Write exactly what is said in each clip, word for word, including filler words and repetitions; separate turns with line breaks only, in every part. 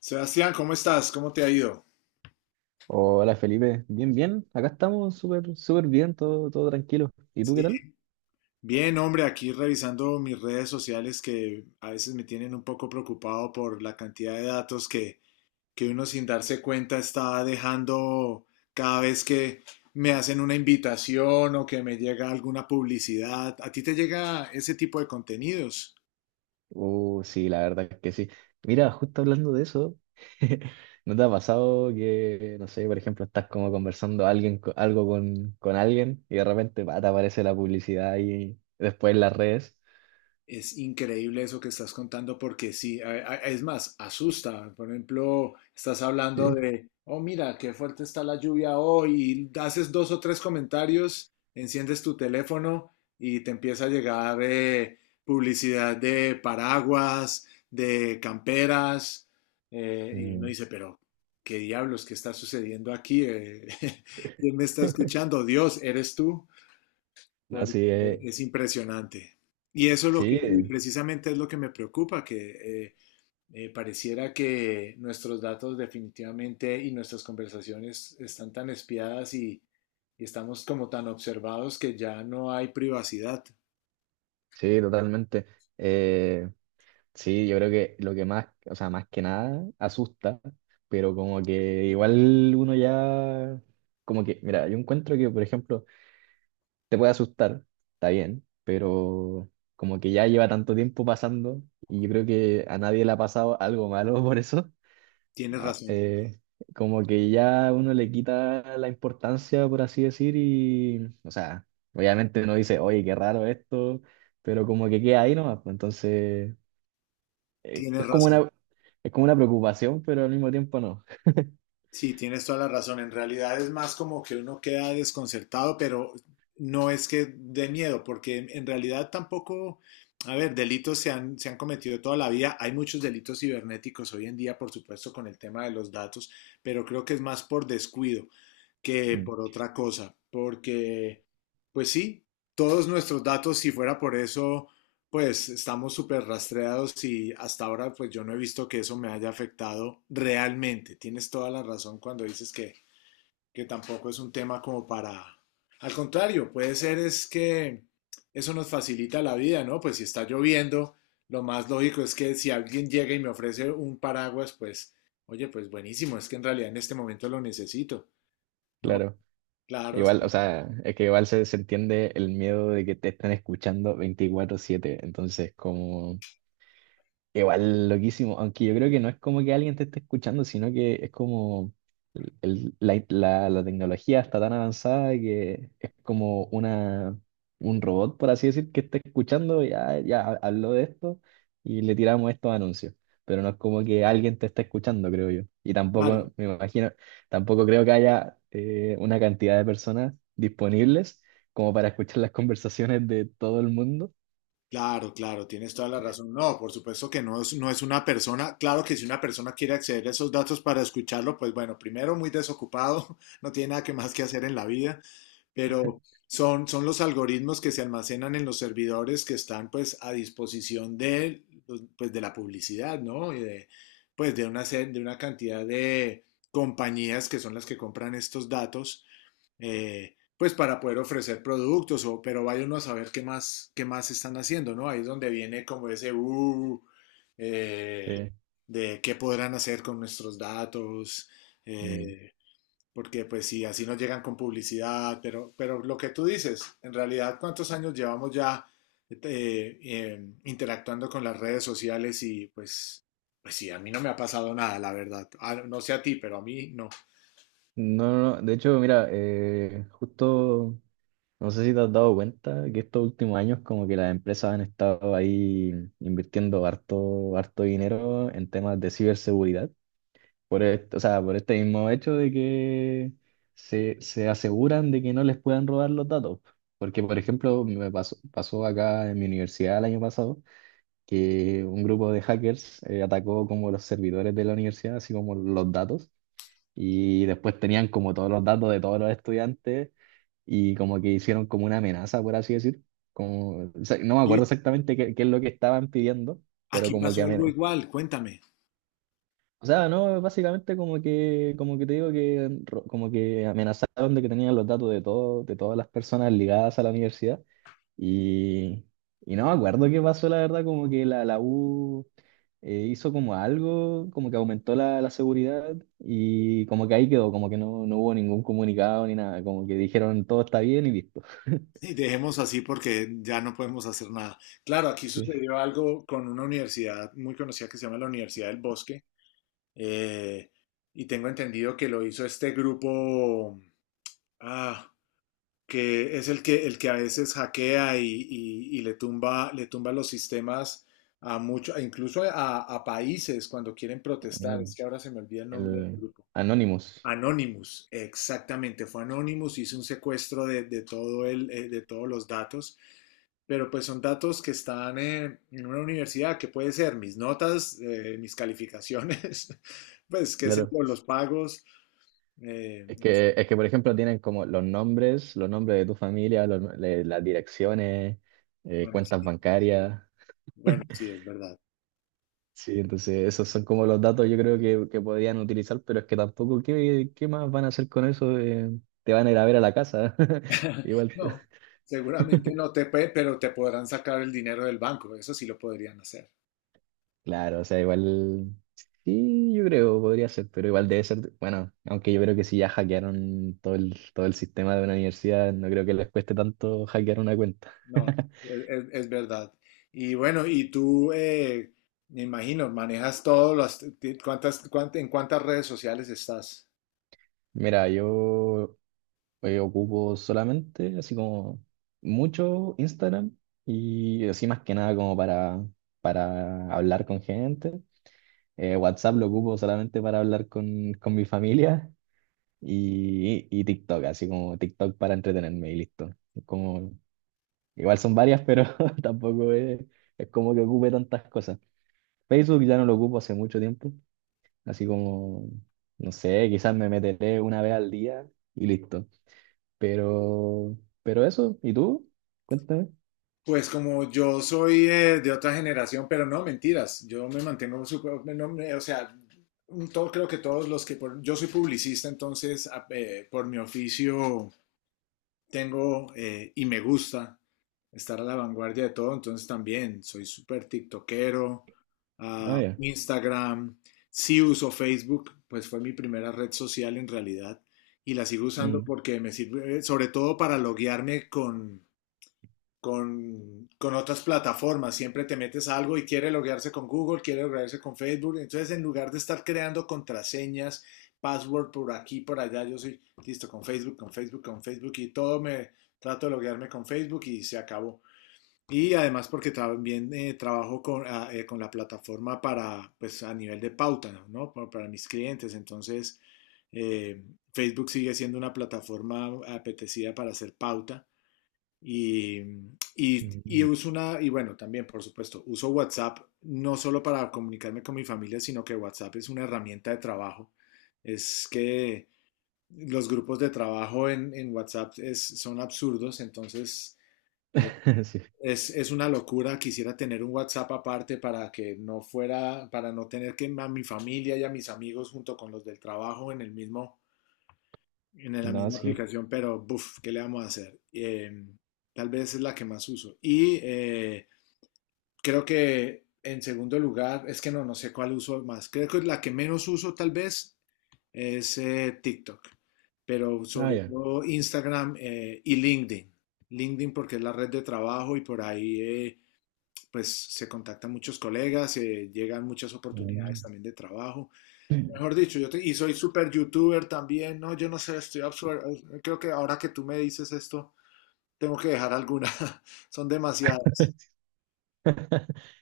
Sebastián, ¿cómo estás? ¿Cómo te ha ido?
Hola Felipe, bien, bien, acá estamos súper, súper bien, todo, todo tranquilo. ¿Y tú qué
Sí.
tal?
Bien, hombre, aquí revisando mis redes sociales que a veces me tienen un poco preocupado por la cantidad de datos que, que uno sin darse cuenta está dejando cada vez que me hacen una invitación o que me llega alguna publicidad. ¿A ti te llega ese tipo de contenidos?
Uh, sí, la verdad es que sí. Mira, justo hablando de eso, ¿no te ha pasado que, no sé, por ejemplo, estás como conversando alguien, co- algo con, con alguien y de repente pa, te aparece la publicidad y después en las redes?
Es increíble eso que estás contando porque sí, a- a- es más, asusta. Por ejemplo, estás hablando
Sí.
de, oh, mira, qué fuerte está la lluvia hoy, y haces dos o tres comentarios, enciendes tu teléfono y te empieza a llegar eh, publicidad de paraguas, de camperas, eh, y uno
Mm.
dice, pero, ¿qué diablos, qué está sucediendo aquí? Eh, ¿quién me está escuchando? Dios, ¿eres tú?
No,
Por-
sí, eh,
Es impresionante. Y eso es lo que,
sí,
y
eh,
precisamente es lo que me preocupa, que eh, eh, pareciera que nuestros datos definitivamente y nuestras conversaciones están tan espiadas y, y estamos como tan observados que ya no hay privacidad.
sí, totalmente. Eh, Sí, yo creo que lo que más, o sea, más que nada asusta, pero como que igual uno ya, como que, mira, yo encuentro que, por ejemplo, te puede asustar, está bien, pero como que ya lleva tanto tiempo pasando y yo creo que a nadie le ha pasado algo malo por eso,
Tienes
ah,
razón,
eh, como que ya uno le quita la importancia, por así decir, y, o sea, obviamente uno dice, oye, qué raro esto, pero como que queda ahí nomás, pues, entonces eh,
tienes
es como
razón.
una, es como una preocupación, pero al mismo tiempo no.
Sí, tienes toda la razón. En realidad es más como que uno queda desconcertado, pero no es que de miedo, porque en en realidad tampoco, a ver, delitos se han, se han cometido toda la vida. Hay muchos delitos cibernéticos hoy en día, por supuesto, con el tema de los datos, pero creo que es más por descuido que
Mm.
por otra cosa, porque, pues sí, todos nuestros datos, si fuera por eso, pues estamos súper rastreados y hasta ahora pues yo no he visto que eso me haya afectado realmente. Tienes toda la razón cuando dices que, que tampoco es un tema como para... Al contrario, puede ser es que eso nos facilita la vida, ¿no? Pues si está lloviendo, lo más lógico es que si alguien llega y me ofrece un paraguas, pues, oye, pues buenísimo, es que en realidad en este momento lo necesito, ¿no?
Claro.
Claro,
Igual, o
sí,
sea, es que igual se, se entiende el miedo de que te están escuchando veinticuatro siete entonces como. Igual, loquísimo, aunque yo creo que no es como que alguien te esté escuchando, sino que es como el- el- la, la- la tecnología está tan avanzada que es como una, un robot, por así decir, que está escuchando, ya, ya ha- habló de esto y le tiramos estos anuncios, pero no es como que alguien te esté escuchando, creo yo. Y
claro.
tampoco, me imagino, tampoco creo que haya eh, una cantidad de personas disponibles como para escuchar las conversaciones de todo el mundo.
Claro, claro, tienes toda la razón. No, por supuesto que no es, no es una persona. Claro que si una persona quiere acceder a esos datos para escucharlo, pues bueno, primero muy desocupado, no tiene nada que más que hacer en la vida, pero son, son los algoritmos que se almacenan en los servidores que están pues a disposición de, los- pues, de la publicidad, ¿no? Y de, pues de una, se- de una cantidad de compañías que son las que compran estos datos eh, pues para poder ofrecer productos, o, pero vaya uno a saber qué más, qué más están haciendo, ¿no? Ahí es donde viene como ese, uh, eh,
Sí.
de qué podrán hacer con nuestros datos, eh, porque pues sí, así nos llegan con publicidad, pero, pero lo que tú dices, en realidad, ¿cuántos años llevamos ya eh, eh, interactuando con las redes sociales? Y pues, pues sí, a mí no me ha pasado nada, la verdad. Ah, no sé a ti, pero a mí no.
No, no, no. De hecho, mira, eh, justo, no sé si te has dado cuenta que estos últimos años como que las empresas han estado ahí invirtiendo harto, harto dinero en temas de ciberseguridad, por esto, o sea, por este mismo hecho de que se, se aseguran de que no les puedan robar los datos. Porque, por ejemplo, me pasó, pasó acá en mi universidad el año pasado que un grupo de hackers eh, atacó como los servidores de la universidad, así como los datos. Y después tenían como todos los datos de todos los estudiantes y como que hicieron como una amenaza, por así decir. Como, o sea, no me acuerdo
Y
exactamente qué, qué es lo que estaban pidiendo, pero
aquí
como que
pasó algo
amenazaron.
igual, cuéntame.
O sea, no, básicamente como que, como que te digo que ro- como que amenazaron de que tenían los datos de todo, de todas las personas ligadas a la universidad y, y no me acuerdo qué pasó, la verdad, como que la, la U eh, hizo como algo, como que aumentó la, la seguridad y como que ahí quedó, como que no, no hubo ningún comunicado ni nada, como que dijeron todo está bien y listo.
Y dejemos así porque ya no podemos hacer nada. Claro, aquí
Sí.
sucedió algo con una universidad muy conocida que se llama la Universidad del Bosque. Eh, y tengo entendido que lo hizo este grupo ah, que es el que, el que a veces hackea y, y- y le tumba, le tumba los sistemas a muchos, incluso a, a países cuando quieren protestar.
Ah,
Es que ahora se me olvida el nombre del
el
grupo.
Anonymous,
Anonymous, exactamente, fue Anonymous, hizo un secuestro de, de todo el, eh, de todos los datos, pero pues son datos que están en, en una universidad, que puede ser mis notas, eh, mis calificaciones, pues qué sé
claro.
yo, los pagos. Eh,
Es
no sé,
que, es que, por ejemplo, tienen como los nombres, los nombres de tu familia, los- le- las direcciones, eh,
bueno, sí,
cuentas bancarias.
bueno, sí, es verdad.
Sí, entonces esos son como los datos yo creo que, que podrían utilizar, pero es que tampoco, ¿qué, qué más van a hacer con eso? Eh, te van a ir a ver a la casa. Igual,
No, seguramente no te puede, pero te podrán sacar el dinero del banco, eso sí lo podrían hacer.
claro, o sea, igual, sí, yo creo, podría ser, pero igual debe ser, bueno, aunque yo creo que si ya hackearon todo el, todo el sistema de una universidad, no creo que les cueste tanto hackear una cuenta.
No, es, es- es verdad. Y bueno, y tú, eh, me imagino, manejas todos los, ti- ¿cuántas, cuánt- en cuántas redes sociales estás?
Mira, yo eh, ocupo solamente así como mucho Instagram y así más que nada como para, para hablar con gente. Eh, WhatsApp lo ocupo solamente para hablar con, con mi familia y, y TikTok, así como TikTok para entretenerme y listo. Como, igual son varias, pero tampoco es, es como que ocupe tantas cosas. Facebook ya no lo ocupo hace mucho tiempo, así como, no sé, quizás me meteré una vez al día y listo. Pero, pero eso, ¿y tú? Cuéntame.
Pues como yo soy eh, de otra generación, pero no, mentiras, yo me mantengo súper, no, me- o sea, un- todo, creo que todos los que, por- yo soy publicista, entonces a- eh, por mi oficio tengo eh, y me gusta estar a la vanguardia de todo, entonces también soy súper tiktokero,
Ah,
ah,
ya.
Instagram, sí uso Facebook, pues fue mi primera red social en realidad y la sigo usando
Mm.
porque me sirve, eh, sobre todo para loguearme con con, con otras plataformas. Siempre te metes a algo y quiere loguearse con Google, quiere loguearse con Facebook. Entonces, en lugar de estar creando contraseñas, password por aquí, por allá, yo soy listo con Facebook, con Facebook, con Facebook y todo me trato de loguearme con Facebook y se acabó. Y además porque también eh, trabajo con, ah, eh, con, la plataforma para, pues a nivel de pauta, ¿no? Para, para mis clientes. Entonces, eh, Facebook sigue siendo una plataforma apetecida para hacer pauta. Y, y, y
Mm.
uso una, y bueno, también por supuesto, uso WhatsApp no solo para comunicarme con mi familia, sino que WhatsApp es una herramienta de trabajo. Es que los grupos de trabajo en, en WhatsApp es- son absurdos, entonces
Sí.
es, es una locura. Quisiera tener un WhatsApp aparte para que no fuera, para no tener que a mi familia y a mis amigos junto con los del trabajo en el mismo, en la
No,
misma
sí.
aplicación, pero buf, ¿qué le vamos a hacer? Eh, tal vez es la que más uso. Y eh, creo que en segundo lugar, es que no, no sé cuál uso más. Creo que la que menos uso tal vez es eh, TikTok, pero
Ah,
sobre
ya.
todo Instagram eh, y LinkedIn. LinkedIn porque es la red de trabajo y por ahí eh, pues se contactan muchos colegas, eh, llegan muchas
Mm.
oportunidades también de trabajo. Mejor dicho, yo te- y soy super youtuber también, ¿no? Yo no sé, estoy absurdo. Creo que ahora que tú me dices esto, tengo que dejar alguna. Son demasiadas.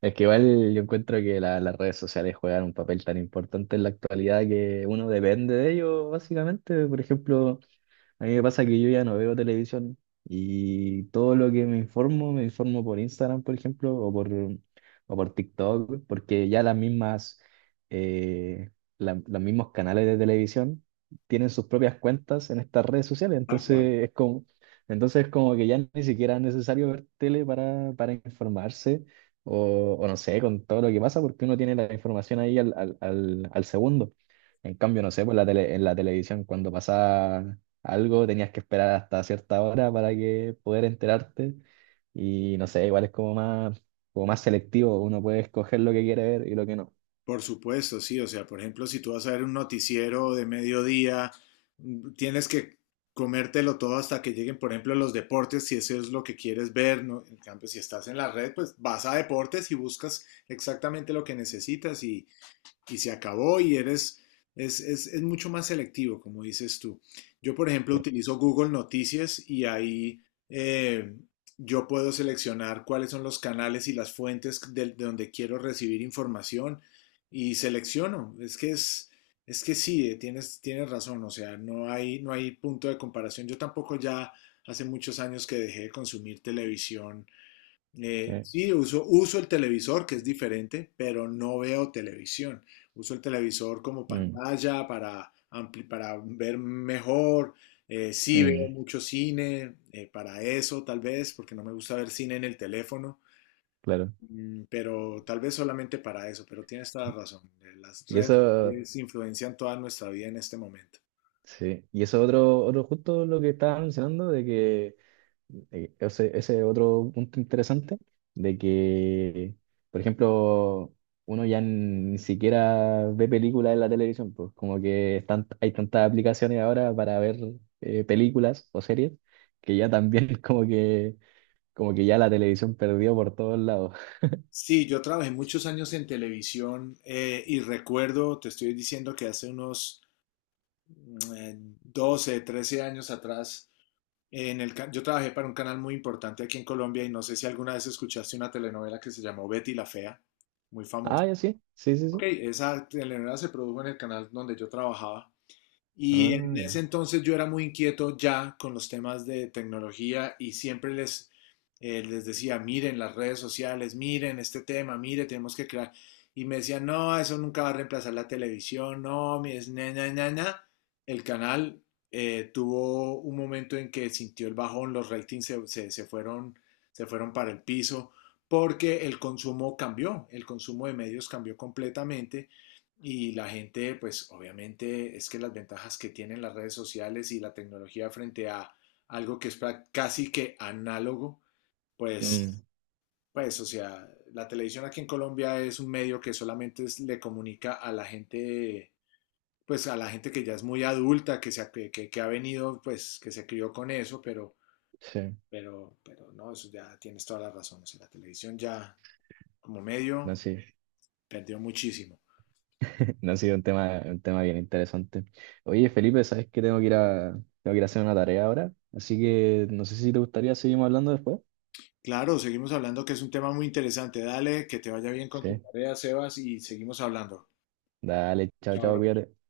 Es que igual yo encuentro que la- las redes sociales juegan un papel tan importante en la actualidad que uno depende de ellos, básicamente. Por ejemplo, a mí me pasa que yo ya no veo televisión y todo lo que me informo, me informo por Instagram, por ejemplo, o por, o por TikTok, porque ya las mismas, eh, la- los mismos canales de televisión tienen sus propias cuentas en estas redes sociales,
Tal cual.
entonces es como, entonces es como que ya ni siquiera es necesario ver tele para, para informarse o, o no sé, con todo lo que pasa, porque uno tiene la información ahí al, al, al, al segundo. En cambio, no sé, pues la tele- en la televisión cuando pasaba algo, tenías que esperar hasta cierta hora para que poder enterarte. Y no sé, igual es como más, como más selectivo, uno puede escoger lo que quiere ver y lo que no.
Por supuesto, sí. O sea, por ejemplo, si tú vas a ver un noticiero de mediodía, mm, tienes que comértelo todo hasta que lleguen, por ejemplo, los deportes, si eso es lo que quieres ver, ¿no? En cambio, si estás en la red, pues vas a deportes y buscas exactamente lo que necesitas y, y se acabó y eres, es, es, es mucho más selectivo, como dices tú. Yo, por ejemplo,
Sí,
utilizo Google Noticias y ahí eh, yo puedo seleccionar cuáles son los canales y las fuentes de, de donde quiero recibir información y selecciono. Es que es, es que sí, eh, tienes, tienes razón, o sea, no hay, no hay punto de comparación. Yo tampoco ya hace muchos años que dejé de consumir televisión, eh,
sí.
sí, uso, uso el televisor, que es diferente, pero no veo televisión. Uso el televisor como
Mm,
pantalla para, ampli- para ver mejor. Eh, sí veo
mm,
mucho cine, eh, para eso tal vez, porque no me gusta ver cine en el teléfono.
claro.
Mm, pero tal vez solamente para eso, pero tienes toda la razón. Eh, Las
Y
redes
eso,
sociales influencian toda nuestra vida en este momento.
sí. Y eso otro, otro justo lo que estaba mencionando, de que Eh, ese, ese es otro punto interesante, de que, por ejemplo, uno ya ni siquiera ve películas en la televisión, pues como que están, hay tantas aplicaciones ahora para ver eh, películas o series, que ya también como que, como que ya la televisión perdió por todos lados.
Sí, yo trabajé muchos años en televisión eh, y recuerdo, te estoy diciendo que hace unos... eh, doce, trece años atrás, en el, yo trabajé para un canal muy importante aquí en Colombia y no sé si alguna vez escuchaste una telenovela que se llamó Betty la Fea, muy famosa.
Ah, ya, sí, sí, sí,
Ok,
sí.
esa telenovela se produjo en el canal donde yo trabajaba. Y
Ah,
en ese
ya.
entonces yo era muy inquieto ya con los temas de tecnología y siempre les, eh, les decía, miren las redes sociales, miren este tema, mire, tenemos que crear. Y me decían, no, eso nunca va a reemplazar la televisión, no, mi es na, na, na, na". El canal eh, tuvo un momento en que sintió el bajón, los ratings se, se- se fueron, se fueron para el piso porque el consumo cambió, el consumo de medios cambió completamente y la gente, pues obviamente es que las ventajas que tienen las redes sociales y la tecnología frente a algo que es prac- casi que análogo,
Mm,
pues, pues, o sea, la televisión aquí en Colombia es un medio que solamente es- le comunica a la gente, pues a la gente que ya es muy adulta, que, se, ha- que, que- que ha venido, pues, que se crió con eso, pero,
sí,
pero, pero no, eso ya tienes toda la razón, o sea, la televisión ya como
no,
medio
sí.
perdió muchísimo.
No ha sido un tema, un tema bien interesante. Oye, Felipe, sabes que tengo que ir a, tengo que ir a hacer una tarea ahora, así que no sé si te gustaría seguimos hablando después.
Claro, seguimos hablando que es un tema muy interesante. Dale, que te vaya bien con tu
Sí.
tarea, Sebas, y seguimos hablando.
Dale, chao,
Chao,
chao,
bro.
cuídate.